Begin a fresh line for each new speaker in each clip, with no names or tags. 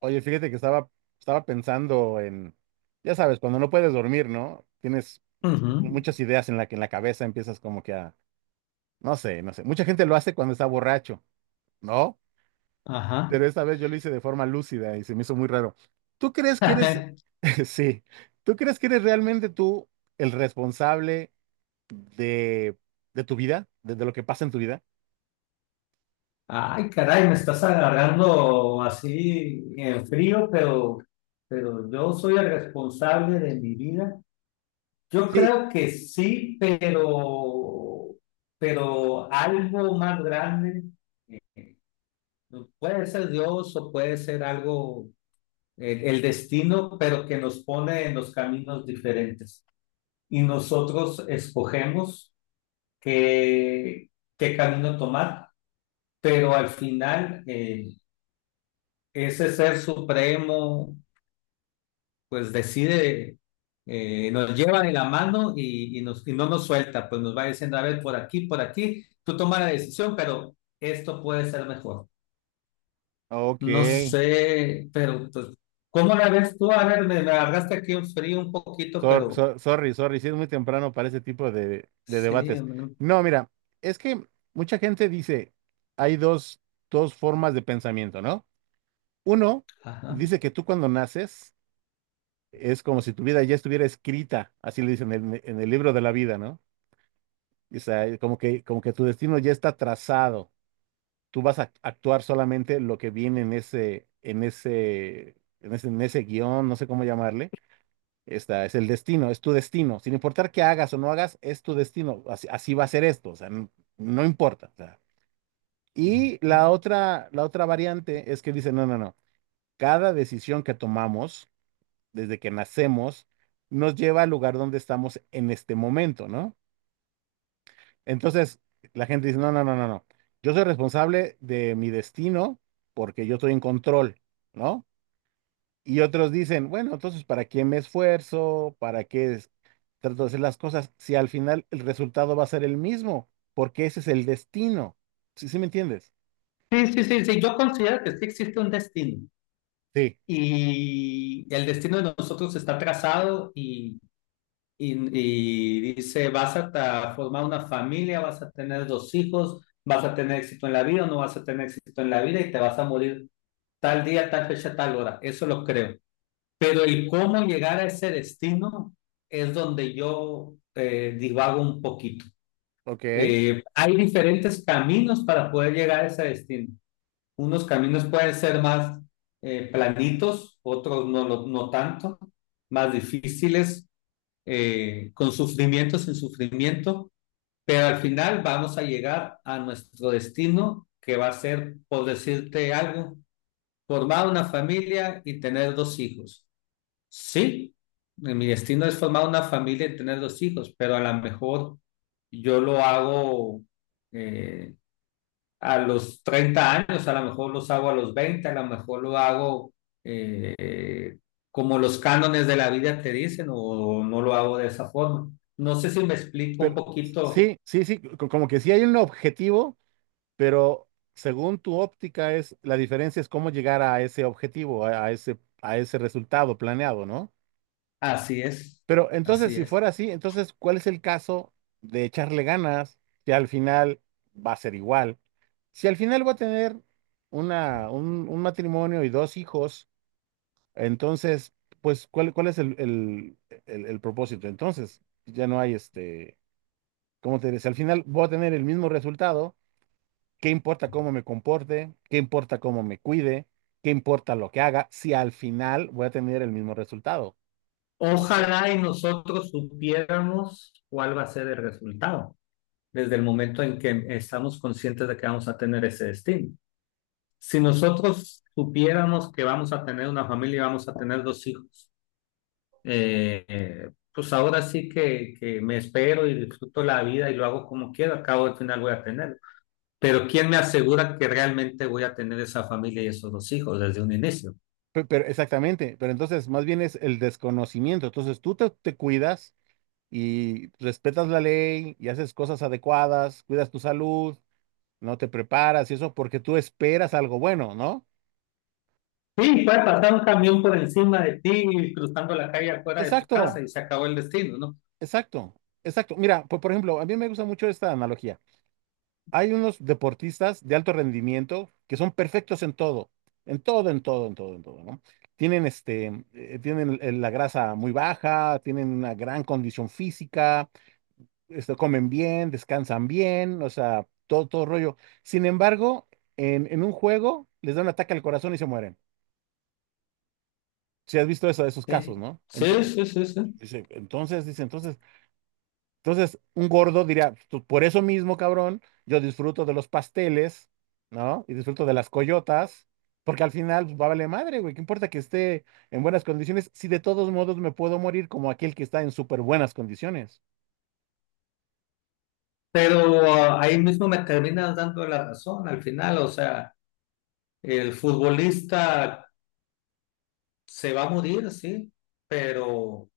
Oye, fíjate que estaba pensando en, ya sabes, cuando no puedes dormir, ¿no? Tienes mu-
Ujú.
muchas ideas en la cabeza, empiezas como que a, no sé, no sé. Mucha gente lo hace cuando está borracho, ¿no?
Ajá.
Pero esta vez yo lo hice de forma lúcida y se me hizo muy raro. ¿Tú crees que eres, Sí, ¿tú crees que eres realmente tú el responsable de, de, tu vida, de lo que pasa en tu vida?
Ay, caray, me estás agarrando así en frío, pero, yo soy el responsable de mi vida. Yo
Sí.
creo que sí, pero algo más grande. Puede ser Dios o puede ser algo, el destino, pero que nos pone en los caminos diferentes. Y nosotros escogemos qué, qué camino tomar. Pero al final ese ser supremo pues decide, nos lleva de la mano y y no nos suelta, pues nos va diciendo, a ver, por aquí, tú toma la decisión, pero esto puede ser mejor.
Ok.
No sé, pero pues, ¿cómo la ves tú? A ver, me agarraste aquí un frío un poquito, pero
Sorry, sorry, sí es muy temprano para ese tipo de
sí,
debates.
mm,
No, mira, es que mucha gente dice, hay dos formas de pensamiento, ¿no? Uno
ajá.
dice que tú, cuando naces, es como si tu vida ya estuviera escrita, así le dicen, en, el libro de la vida, ¿no? O sea, como que tu destino ya está trazado, tú vas a actuar solamente lo que viene en ese guión, no sé cómo llamarle. Esta es el destino, es tu destino. Sin importar qué hagas o no hagas, es tu destino. Así, así va a ser esto, o sea, no importa, o sea. Y la otra variante es que dice, no, no, no. Cada decisión que tomamos desde que nacemos nos lleva al lugar donde estamos en este momento, ¿no? Entonces, la gente dice, no, no, no, no, no. Yo soy responsable de mi destino porque yo estoy en control, ¿no? Y otros dicen, bueno, entonces, ¿para qué me esfuerzo? ¿Para qué trato de hacer las cosas? Si al final el resultado va a ser el mismo, porque ese es el destino. ¿Sí, sí me entiendes?
Sí, sí, sí, sí, yo considero que sí existe un destino
Sí.
y el destino de nosotros está trazado y, y dice, vas a formar una familia, vas a tener dos hijos, vas a tener éxito en la vida o no vas a tener éxito en la vida y te vas a morir tal día, tal fecha, tal hora. Eso lo creo. Pero el cómo llegar a ese destino es donde yo divago un poquito.
Ok.
Hay diferentes caminos para poder llegar a ese destino. Unos caminos pueden ser más planitos, otros no, no tanto, más difíciles con sufrimiento, sin sufrimiento, pero al final vamos a llegar a nuestro destino, que va a ser, por decirte algo, formar una familia y tener dos hijos. Sí, mi destino es formar una familia y tener dos hijos, pero a lo mejor yo lo hago eh, a los 30 años, a lo mejor los hago a los 20, a lo mejor lo hago eh, como los cánones de la vida te dicen o no lo hago de esa forma. No sé si me explico un
Pero
poquito.
sí, sí, sí, como que sí hay un objetivo, pero según tu óptica es, la diferencia es cómo llegar a ese objetivo, a ese resultado planeado, ¿no?
Así es,
Pero entonces,
así
si
es.
fuera así, entonces, ¿cuál es el caso de echarle ganas, que al final va a ser igual? Si al final voy a tener un matrimonio y dos hijos, entonces, pues, ¿¿cuál es el propósito? Entonces, ya no hay ¿cómo te diré? Si al final voy a tener el mismo resultado, ¿qué importa cómo me comporte? ¿Qué importa cómo me cuide? ¿Qué importa lo que haga? Si al final voy a tener el mismo resultado, ¿no crees?
Ojalá y nosotros supiéramos cuál va a ser el resultado desde el momento en que estamos conscientes de que vamos a tener ese destino. Si nosotros supiéramos que vamos a tener una familia y vamos a tener dos hijos, eh, pues ahora sí que me espero y disfruto la vida y lo hago como quiero, al cabo del final voy a tener. Pero ¿quién me asegura que realmente voy a tener esa familia y esos dos hijos desde un inicio?
Pero, exactamente, pero entonces más bien es el desconocimiento. Entonces tú te cuidas y respetas la ley y haces cosas adecuadas, cuidas tu salud, no te preparas y eso porque tú esperas algo bueno, ¿no?
Sí, puede pasar un camión por encima de ti y cruzando la calle afuera de tu casa
Exacto,
y se acabó el destino, ¿no?
exacto, exacto. Mira, por ejemplo, a mí me gusta mucho esta analogía. Hay unos deportistas de alto rendimiento que son perfectos en todo, en todo, en todo, en todo, en todo, ¿no? Tienen la grasa muy baja, tienen una gran condición física, comen bien, descansan bien, o sea, todo, todo rollo. Sin embargo, en, un juego les da un ataque al corazón y se mueren. ¿Si has visto eso, de esos casos,
Sí,
no?
sí, sí, sí, sí.
Dice, entonces, un gordo diría, Por eso mismo, cabrón, yo disfruto de los pasteles, ¿no? Y disfruto de las coyotas, porque al final, pues, va a valer madre, güey, ¿qué importa que esté en buenas condiciones si de todos modos me puedo morir como aquel que está en súper buenas condiciones?"
Pero ahí mismo me terminas dando la razón al final, o sea, el futbolista se va a morir, sí, pero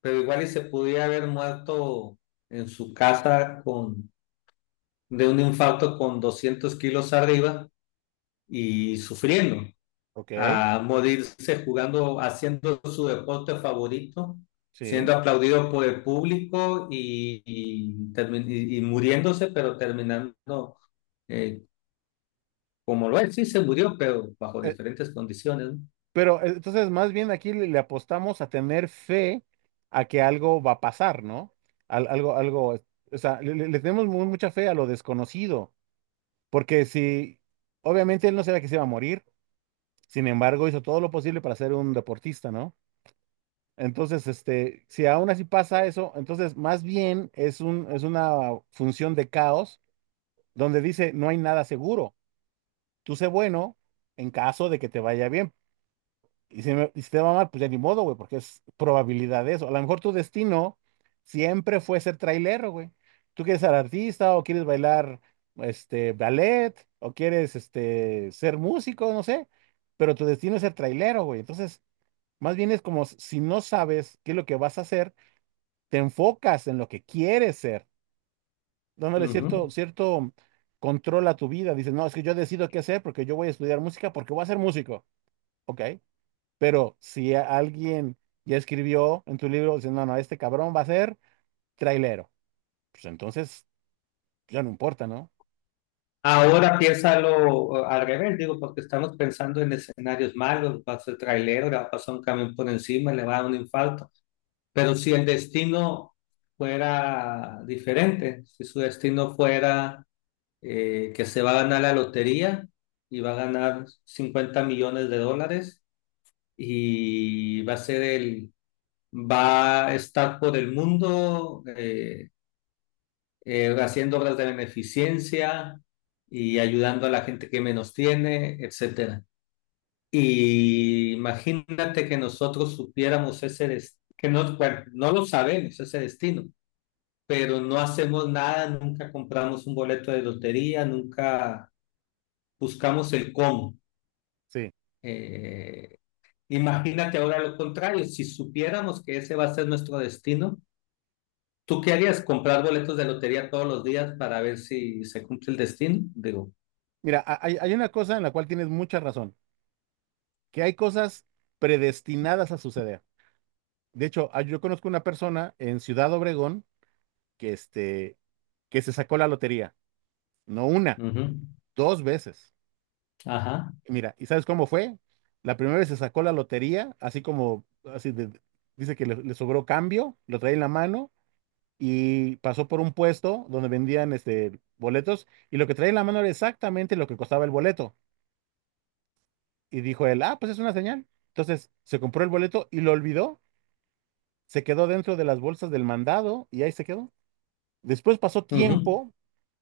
igual y se pudiera haber muerto en su casa de un infarto con 200 kilos arriba y sufriendo,
Ok.
a morirse jugando, haciendo su deporte favorito,
Sí.
siendo aplaudido por el público y muriéndose, pero terminando eh, como lo es, sí se murió, pero bajo
Eh,
diferentes condiciones.
pero entonces, más bien aquí le apostamos a tener fe a que algo va a pasar, ¿no? Algo, algo, o sea, le tenemos mucha fe a lo desconocido. Porque, si, obviamente él no sabía que se iba a morir, sin embargo hizo todo lo posible para ser un deportista, ¿no? Entonces, si aún así pasa eso, entonces más bien es una función de caos, donde dice, no hay nada seguro. Tú sé bueno en caso de que te vaya bien, y si te va mal, pues ya ni modo, güey, porque es probabilidad de eso. A lo mejor tu destino siempre fue ser trailero, güey. Tú quieres ser artista o quieres bailar, ballet, o quieres, ser músico, no sé, pero tu destino es ser trailero, güey. Entonces, más bien es como si no sabes qué es lo que vas a hacer, te enfocas en lo que quieres ser,
¿No?
dándole cierto,
Ujú.
cierto control a tu vida. Dices, no, es que yo decido qué hacer porque yo voy a estudiar música porque voy a ser músico. Ok. Pero si alguien ya escribió en tu libro, dice, no, no, este cabrón va a ser trailero, pues entonces ya no importa, ¿no?
Ahora piénsalo, al revés, digo, porque estamos pensando en escenarios malos, va a ser trailero, le va a pasar un camión por encima, le va a dar un infarto. Pero si el destino fuera diferente, si su destino fuera que se va a ganar la lotería y va a ganar 50 millones de dólares y va a ser el, va a estar por el mundo haciendo obras de beneficencia y ayudando a la gente que menos tiene, etcétera. Y imagínate que nosotros supiéramos ese destino, que no, bueno, no lo sabemos, ese destino, pero no hacemos nada, nunca compramos un boleto de lotería, nunca buscamos el cómo.
Sí.
Eh, Imagínate ahora lo contrario, si supiéramos que ese va a ser nuestro destino, ¿tú qué harías? ¿Comprar boletos de lotería todos los días para ver si se cumple el destino? Digo,
Mira, hay una cosa en la cual tienes mucha razón, que hay cosas predestinadas a suceder. De hecho, ah, yo conozco una persona en Ciudad Obregón que, este, que se sacó la lotería, no una,
ujú,
dos veces.
ajá.
Y mira, ¿y sabes cómo fue? La primera vez se sacó la lotería, así como, así de- dice que le sobró cambio, lo trae en la mano y pasó por un puesto donde vendían, boletos, y lo que traía en la mano era exactamente lo que costaba el boleto. Y dijo él, ah, pues es una señal. Entonces se compró el boleto y lo olvidó, se quedó dentro de las bolsas del mandado y ahí se quedó. Después pasó
Ujú.
tiempo,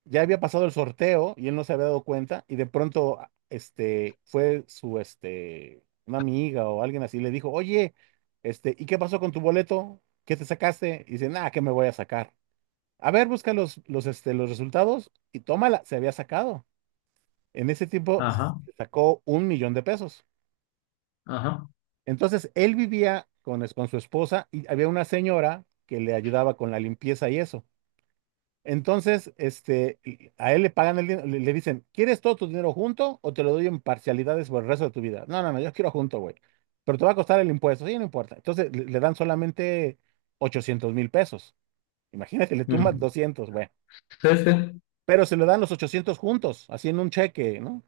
ya había pasado el sorteo y él no se había dado cuenta, y de pronto, ah, fue su, una amiga o alguien así, le dijo, oye, ¿y qué pasó con tu boleto? ¿Qué te sacaste? Y dice, nada, ¿qué me voy a sacar? A ver, busca los resultados, y tómala, se había sacado. En ese tiempo
Ajá.
sacó 1,000,000 pesos.
Ajá.
Entonces, él vivía con su esposa, y había una señora que le ayudaba con la limpieza y eso. Entonces, y a él le pagan el dinero, le dicen, ¿quieres todo tu dinero junto o te lo doy en parcialidades por el resto de tu vida? No, no, no, yo quiero junto, güey. Pero te va a costar el impuesto. Sí, no importa. Entonces, le dan solamente 800,000 pesos. Imagínate, le tumban
Mm.
200, güey.
Sí, sí.
Pero se le dan los 800 juntos, así, en un cheque, ¿no?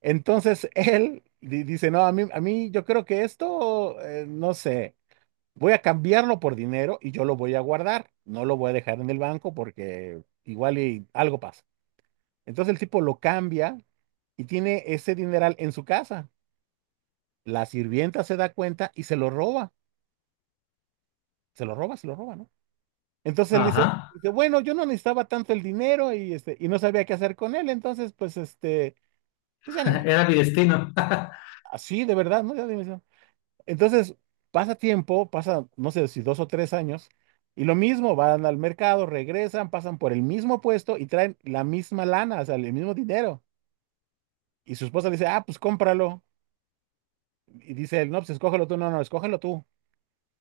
Entonces él dice, no, a mí, yo creo que esto, no sé, voy a cambiarlo por dinero y yo lo voy a guardar, no lo voy a dejar en el banco porque igual y algo pasa. Entonces el tipo lo cambia y tiene ese dineral en su casa. La sirvienta se da cuenta y se lo roba, se lo roba, se lo roba, ¿no? Entonces él dice,
Ajá.
bueno, yo no necesitaba tanto el dinero, y, y no sabía qué hacer con él, entonces pues, pues ya ni modo.
Era mi destino.
Así, de verdad, no era dimensión. Entonces, pasa tiempo, pasa, no sé si 2 o 3 años, y lo mismo, van al mercado, regresan, pasan por el mismo puesto y traen la misma lana, o sea, el mismo dinero. Y su esposa le dice, ah, pues cómpralo. Y dice él, no, pues escógelo tú, no, no, escógelo tú.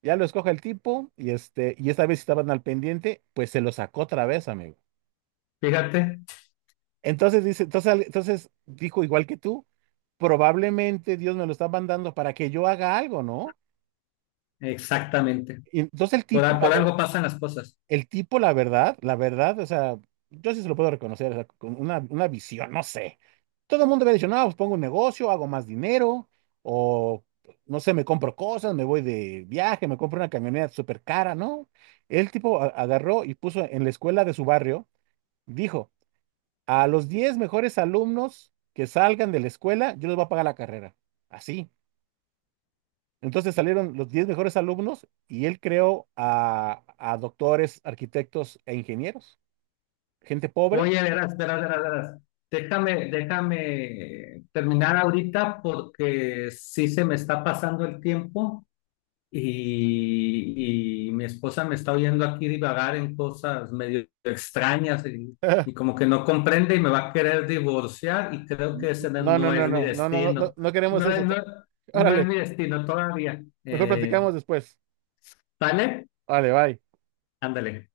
Ya lo escoge el tipo, y, y esta vez estaban al pendiente, pues se lo sacó otra vez, amigo.
Fíjate.
Entonces dijo, igual que tú, probablemente Dios me lo está mandando para que yo haga algo, ¿no?
Exactamente.
Y entonces el
Por,
tipo,
a-
la
por
verdad,
algo pasan las cosas.
La verdad, o sea, yo sí se lo puedo reconocer, o sea, con una, visión, no sé. Todo el mundo había dicho, no, pues pongo un negocio, hago más dinero, o no sé, me compro cosas, me voy de viaje, me compro una camioneta súper cara, ¿no? El tipo agarró y puso en la escuela de su barrio, dijo, a los 10 mejores alumnos que salgan de la escuela, yo les voy a pagar la carrera. Así. Entonces salieron los 10 mejores alumnos, y él creó a doctores, arquitectos e ingenieros, gente pobre.
Oye, verás, verás, verás, verás. Déjame terminar ahorita porque sí se me está pasando el tiempo, y mi esposa me está oyendo aquí divagar en cosas medio extrañas y como que no comprende y me va a querer divorciar y creo que ese no
No, no,
no
no,
es mi
no, no, no, no, no,
destino.
no queremos
No,
eso.
no, no es
Órale,
mi destino todavía.
mejor
¿Eh,
platicamos después.
vale?
Vale, bye.
Ándale.